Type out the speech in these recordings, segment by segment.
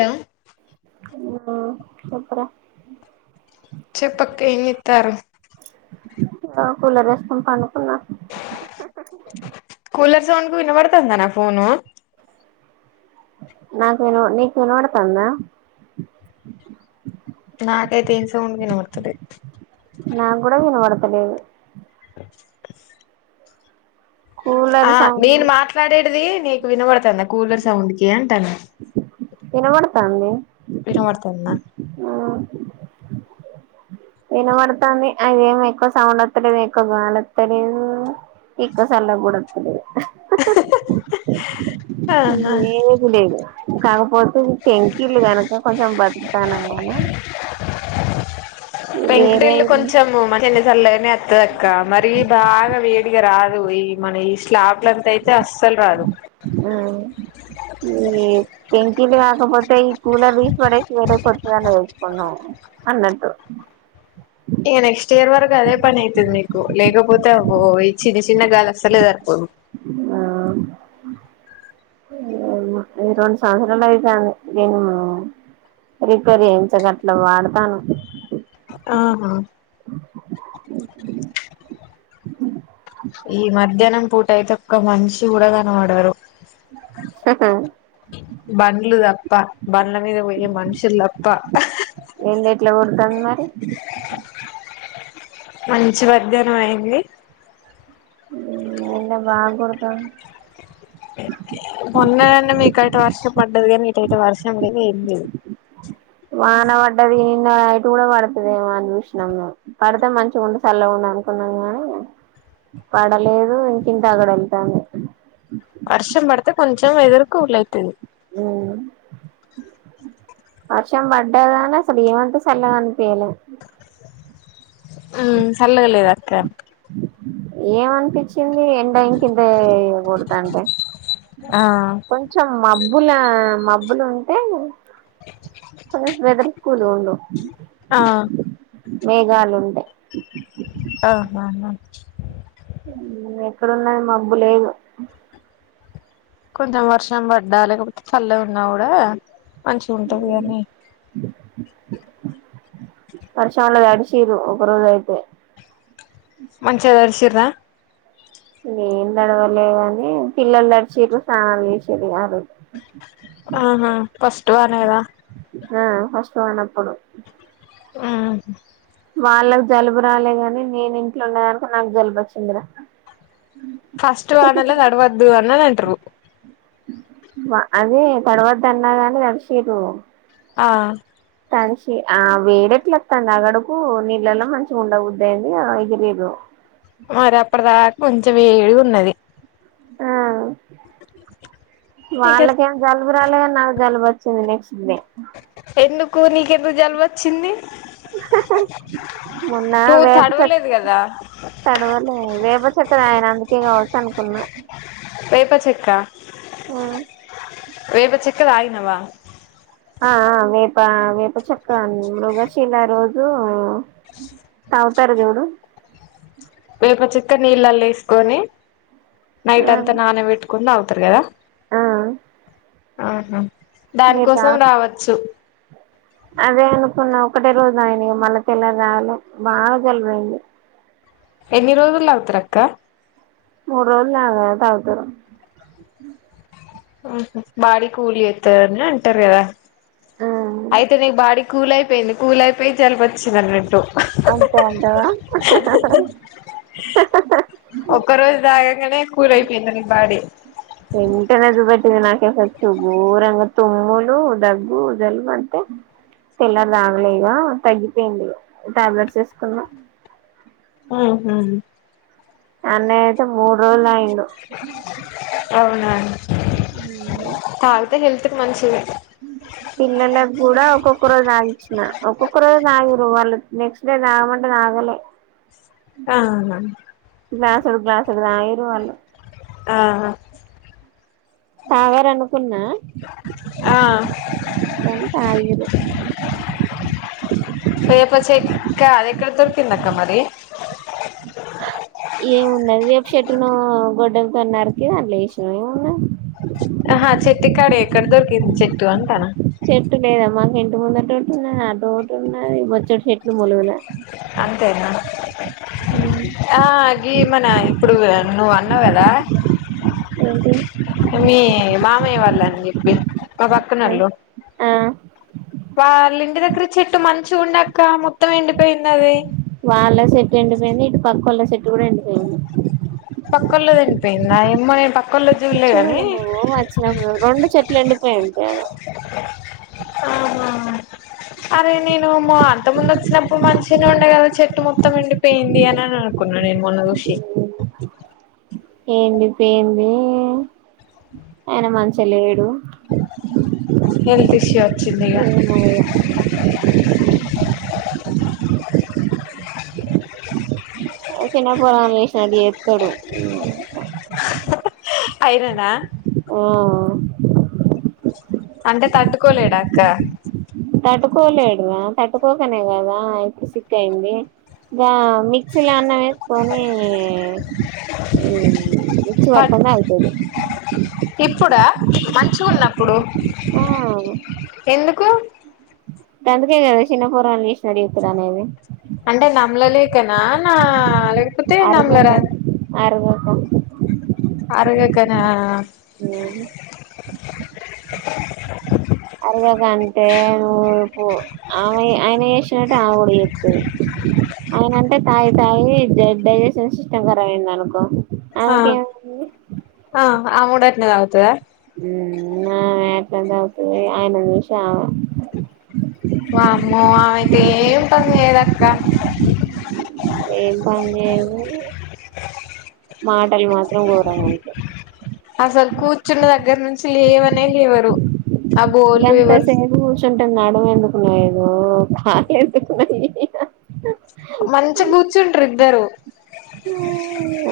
Hello ఆ చెప్పురా చెప్పక్క ఏం చెత్తరు కూలర్ వేసుకొని పనుకున్నా కూలర్ సౌండ్ కి వినబడతాందా నా ఫోను నాకు విన నీకు వినపడుతాంద [inaudible] నాకైతే ఏ సౌండ్ వినపడతలేదు నాకూడ ఇనపడతలేదు [inaudible] కూలర్ ఆ సౌండ్ నేన్ మాట్లాడేది నీకు వినబడుతుందా కూలర్ సౌండ్ కి అంటాన ఇనబడుతాంది ఇనబడుతాంద అ వినపడుతాంది అదేమో ఎక్కువ సౌండ్ వస్తలేదు ఎక్కువ గాలి వస్తలేదు ఎక్కువ సళ్ళగా కూడా వత్తలేదు [inaudible] ఏది లేదు లేదు కాకపో ఇది పెంకిల్లు కనుక కొంచెం బతుకుతాన్నాం గానీ పెంకుటిల్లు కొంచెము [unintelligible] అత్తదక్క మరి బాగా వే డిగా రాదు ఈ మన ఈ స్లాబ్లంతా అయితే అస్సలు రాదు హూ ఇంకేమి పెంకిల్లు కాకపోతే ఈ కూలర్ తీసి పడేసి వేరే కొత్తదన్న తెచ్చుకున్నాం అన్నట్టు ఇక నెక్స్ట్ ఇయర్ వరకు అదే పని అయితది మీకు లేగ పోతే బో ఈ చిన్న చిన్నగాలి అస్సలే సరిపోదు ఆ [unintelligible] రెండు సంవత్సరాలు అయితాంది నేను [unintelligible] ప్రిపేర్ చేయించగట్ల వాడతాను ఆహా ఈ మధ్యాహ్నం పూట అయితే ఒక్క మనిషి గూడా గనవడరు హహా బండ్లు దప్ప బండ్ల మీద వొయ్యే మనుషుల్ దప్ప ఎట్ల కొడ్తతద్ మరి మంచి మధ్యాహ్నం అయింది ఎండ బాగ గొడతాన్ మొన్ననన్న మీకైతే వర్షం పడ్డది గానీ ఇటైతే వర్షం లేదు ఏం లేదు వాన వడ్డది నిన్న నైటు గూడ వడుతదేమో అని చూసినం మేం, పడితే మంచిగుండు సల్లగున్న. అనుకున్నాం గానీ పడలేదు ఇంకింత అగడ ఎళ్తాంది తే కొంచెం వెదురు కూల్ అయితది ఊ వర్షం పడ్డాదానే అసల్ ఏమంత సల్ల అనిపయలే ఊమ్ సల్లగ లేద అక్క ఏమనిపిచ్చింది ఎండ ఇంకింతే గొడతాంటె ఆ కొంచెం మబ్బులా మబ్బులుంటే ఉ [unintelligible] వెదర్ కూలుగుండు ఆ మేఘాలుంటె అఆహ ఎక్కడున్నాయ్ మబ్బు లేదు కొంచెం వర్షం బడ్డా లేకపోతే చల్లగున్నా గూడా మంచి ఉంటది గాని పర్శాన్ల తడిశీరు ఒక రోజైతే మంచిగ తడ్శిర్రా ఏం దడవలే గానీ పిల్లల్ దడ్చిర్రు స్నానాల్ చేసిర్రు ఆ రోజు ఆహా ఫస్ట్ వానద ఆ ఫష్ట్ వానప్పుడు ఊ వాళ్ళ జలుబు రాలే గాని నేను ఇంట్లో ఉన్నదానికి నాకు జలుబు ఒచ్చిందిరా ఫస్ట్ వానల దడవద్దు అని అనంటరు వ అదే తడవద్దు అన్నాగాని దడిసిరు ఆ ఆ వేడి ఎట్లెత్తాంది అగడకు నీళ్ళలో మంచిగ ఉండబుద్దైంది ఇగ ఎగిరిరు కొంచెమేడి గున్నది ఆ నీక వాళ్ళకేం జల్ లుగురాల్లే గాని నాక్ జలుబొచ్చింది నెక్స్ట్ డే ఎందుకు నీకెందు జలుబొచ్చింది మొన్నా నువ్వు వేప చె తడవలేదు కదా తడవలే వేప చెక్క దాగిన అందుకే గావచ్చు అనుకున్నా వేప చెక్కా ఆ వేప చెక్క దాగినవా ఆ ఆ వేప వేప చక్క మృగశిల రోజూ తావుతారు జూడు వేపచెక్క నీళ్ళల్లో ఏసుకొని నైట్ ఆ అంత నాన వెట్టుకొని దాగుతరు గదా ఆ ఆహ మీరు దానికోసం తాగు రావచ్చు అదే అనుకున్న ఒకటే రోజు ఆయన మళ్ళ పల్ల రాాల బాగా గలువైంది ఎన్ని రోజుల్లో అవుతారక్క మూడు రోజులు తాగుతారు బాడి కూలి అవుతుందిని అంటారు కదా ఆ అయితే నీకు బాడి కూల్ అయిపోయింది కూల్ అయిపోయి జలుబు వచ్చింది అన్నట్టు అంతే అంటవా ఒక్క రోజు తాగాగానే కూల్ ఐపోయింది నీ బాడి ఎంటనే చూపెట్టింది నాకె ఫస్ట్ ఊరంగా తుములు దగ్గు జలుబు అన్ని పిల్లలు రాగలేగా తగ్గిపోయింది టాబ్లెట్స్ వేసుకున్నా ఆహ అన్న అయితే మూడు రోజులు తాగిండు అవునా తాగితే హెల్త్ కి మంచిది పిల్లలకుకి కూడా ఒక్కొక్క రజ ఆ ఒక్కొక్క రోజ తాగిరు వా నెక్స్ట్ డే తాగమంటే ఆగలే ఆా గ్లాస్ ఎడుదు గ్లాస్ ఎడుదు ఆయ రూవలో ఆ తవరను పున్నా ఆ ఎంత ఆయిదు వేపచెక్క ఎక్కడ దొరికింది అక్క మరి ఏముండదు వేపు చెట్టును గొడ్డలతోన్నారుకి అ లేష ఏముండదు హా చెట్టు కడ ఎక్కడ దొరికింది చెట్టు అంటానా చెట్టు లేదా మాకు ఇంటి ముందు అటుట్టు ఉన్న అటు ఒకటు ఉన్నది మచ్చటి చెట్లు ములుగుల అంతేనా అగ మన ఇప్పుడు నువ్వు అన్నావు కదా ఏంటి మీ మామయ్య వాళ్ళ అని చెప్పి మా పక్కనళ్ళు ఆ వాళ్ళ ఇంటి దగ్గర చెట్టు మంచిగా ఉండక మొత్తం ఎండిపోయింది అది వాళ్ళ సెట్టు ఎండిపోయింది ఇటు పక్క వాళ్ళ సెట్ కూడా ఎండిపోయింది పక్క వాళ్ళది ఎండిపోయిందా ఏ మ ప చూడ నువ్వు వచ్చినప్పుడు రెండు చెట్లు ఎండిపోయి ఉంటాఇ అరే నేను మా అంత ముందు వచ్చినప్పుడు మంచిగా ఉండే కదా చెట్టు మక్క మొత్తమండిపోయింది అని అని అనుకున్నాను నేను మొన్న చూసి ఏండి పోయింది ఆయన మంచి లేడు హెల్త్ ఇష్యూ వచ్చింది ఇక ఏమో ఇగ చిన్న పోరగాళ్లు చేసినట్టు చెస్తాడు అయినానా ఆ అంటే తట్టుకోలేడాక్క తట్టుకోలేడ్రా తట్టుకోకనే కదా అయి సిక్కయింది ఇ మిక్సీ లో అన్నం వేసుకొని మక్స్ బట్ పట్కంద అవుతుాది ఇప్పుడా మంచిగా ఉన్నప్పుడు ఆ ఎందుకు గందికే కదా చిన్న పోరగాన చేసి రెడీ అయితరు అనేది అంటే నమ్లలేకనా నా లేకపోతే నమ్లరాదు హ అరగకనా అరగదంటే నువ్వు పో ఆమె ఆయన సినట్టు ఆమె కూడ చెత్తది అయనంటే తాగి తాగి జ డైజెషన్ సిస్టమ్ కరబైదనుకో ఆ ఆ ఆమే కూడ అట్నే తాగుతాద మ్ ఆమే అట్లానే తాగుతది అయను చీసి అమ ఎం పని చేయడక్క ఏం పని చేయద్ మాట్ టల్ మాత్రం గోరంగుంటాయ్ అసలు కూర్చున్న దగ్గర నుంచి లేవనే లేవరు ఆ బోళ్ళు ఎవర్ కూర్చుంటే నడుమెందుకు నోయ్యదో కాళ్లేందుకు నోయ్ మంచిగ కూర్చుంటారు ఇద్దరు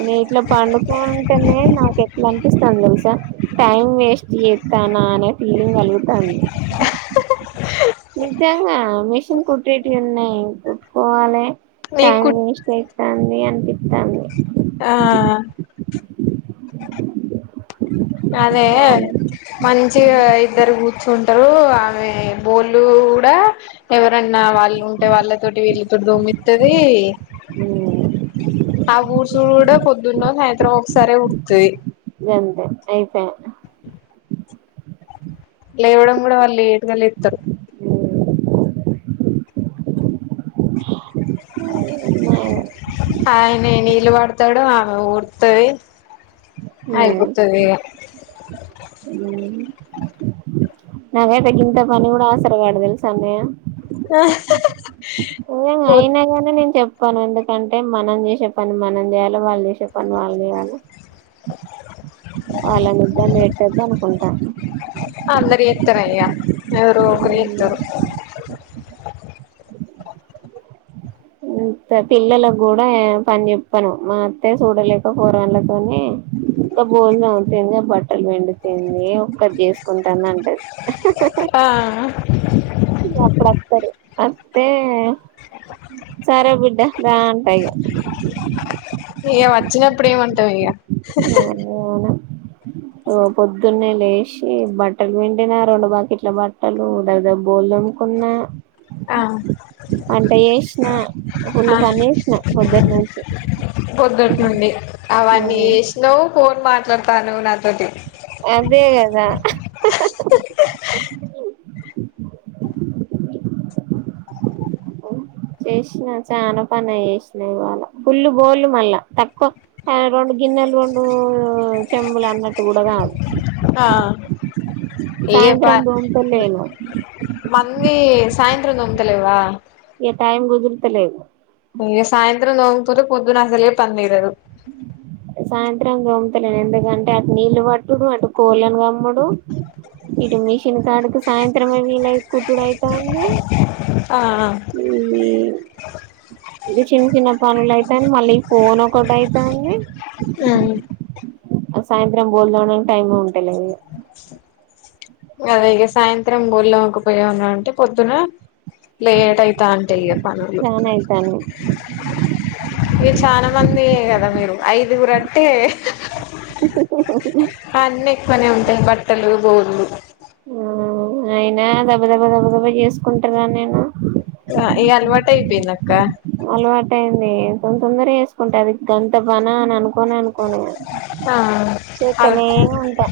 నే ఇట్లా పండుకుంటేనే నాకు ఎట్లా అంప్ పిస్థాంది తెలుసా టైం వేస్ట్ చేత్తనా అనే ఫీలింగ్ కలుగుతంది నిజంగా మిషన్ కుట్టేటివి ఉన్నాయి కుట్టుకోవాలే టైం నీకు వెస్ట్ టైంతాంది అనిపితంది ఆ అదే చాలు మంచ్ మంచిగ ఇద్దరు కూర్చుంటారు ఆమె బోళ్ళు కూడా ఎవరన్నా వాళ్ళు లో ఉంటే వాళ్ళతోటి వీళ్ళతోటి దోమిత్తది మ్మ్ ఆ ఊడ్సుడు కూడా పొద్దున్నో సాయంత్రమొ ఒకసారిే ఉడుత్తది గంతే ఆయిపాయె లేవడం కూడా వాళ్ళు లేట్గా లేత్తరు ఏమో ఆయన నీళ్లు పడుతాడు ఆమే ఊడుత్తది మ్మ్ ఆయిపోతది ఇగ నాకైతే గింత పని కూడా ఆసర కడు తెలుసా అన్నయ్య ఆ మ్ అయినాగాని నేను చెప్ కోను ఎందుకంటే మనం చేసే పని మనం చేయాలే వాళ్ళు చేసే పని వాళ్ళు చేయాలే వాళ్ళను ఇబ్బంది పెట్టదనుకుంటా ఎవరు ఒక రిద్దరు ఇంత పిల్లలకు కూడా పని చెప్పాను మా అత్తే చూడలేక పోరాళ్లతోనే గా బోళ్ళుతోముతేందే బట్టలు పిండుతెందే ఒక్కత్ చేసుకుంటంది అంటది ఆ అప్పుడతారు అత్తే సరే బిడ్డ ద అంట ఇగ ఇగ వచ్చినప్పుడు ఏమంటవ్ ఇగ అదే అన పొద్దున్నే లేచి బట్టలు పిండినా రెండు బకెట్ల బట్టలు దగ ద బోల్ తో కున్నా ఆ వంట చేసిన ఫుల్ల్ పని వేసిన పోద్దటి నుంచి పొద్దట్ నుండి అవన్నీ మ్మ్ చేసినావు ఫోన్ మాట్లాడుతనవ్ నాతోటి అదే గదా చేసిన చాన పనే చేసినా ఇవాళ ఫుల్లు బోళ్ళు మళ్ళా తక్కువ ఆ రెండు గిన్నెల్ రెండు చెంబులన్నట్టు కూడా కాదు ఆ ఇగ ప సాయంత్రం దోముతలేను మందిీ సాయంత్రం దొముతలేవా ఇగ టైమ్ కుదుర్తలేదు ఇ సాయంత్రం నోంగపోతే పొద్దున అసలేే పని తెగదు సాయంత్రం దొమ్ముతలేను ఎందుకంటే అటు నీళ్లు పట్టుడు అటు కోళని కమ్ముడు ఇటు మిషిన్ కడుకు సాయంత్రమే మీలయి కుతుడయి ఆ ఇది చిన్న చిన్న పనులు అయితడి మళ్ళీ ఫోన్ ఒకటి అయితండి ఆ ఉమ్ ఆ సాయంత్రం భోజనాలకి టైమే ఉంటలేదు అద ఇక సాయంత్రం గోళంకపోయా ఉన్నాంటే పొద్దున లేట్ అయితాంటాయి ఇక పనులు చానా అయితాంది ఇ చాలా మంది అయ్యాయి కదా మీరు ఐదుగురు అంటే పనే ఉంటాయి బట్టలు బోళ్లు ఆ అయినా దబ్బ దబ్బ దబ్బ దబ్బా చేసుకుంటార నేను ఈ అలవాటైపోయింది అక్క అలవాటు అయింది తొందర వేసుకుంటే అది గంత బన అని అనుకోని అనుకోని ఆ అల్ ఉంటా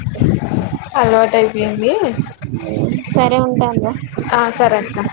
అలవాటు అయిపోయింది ఉ సరే ఉంటా ఇంగ ఆ సరే అక్క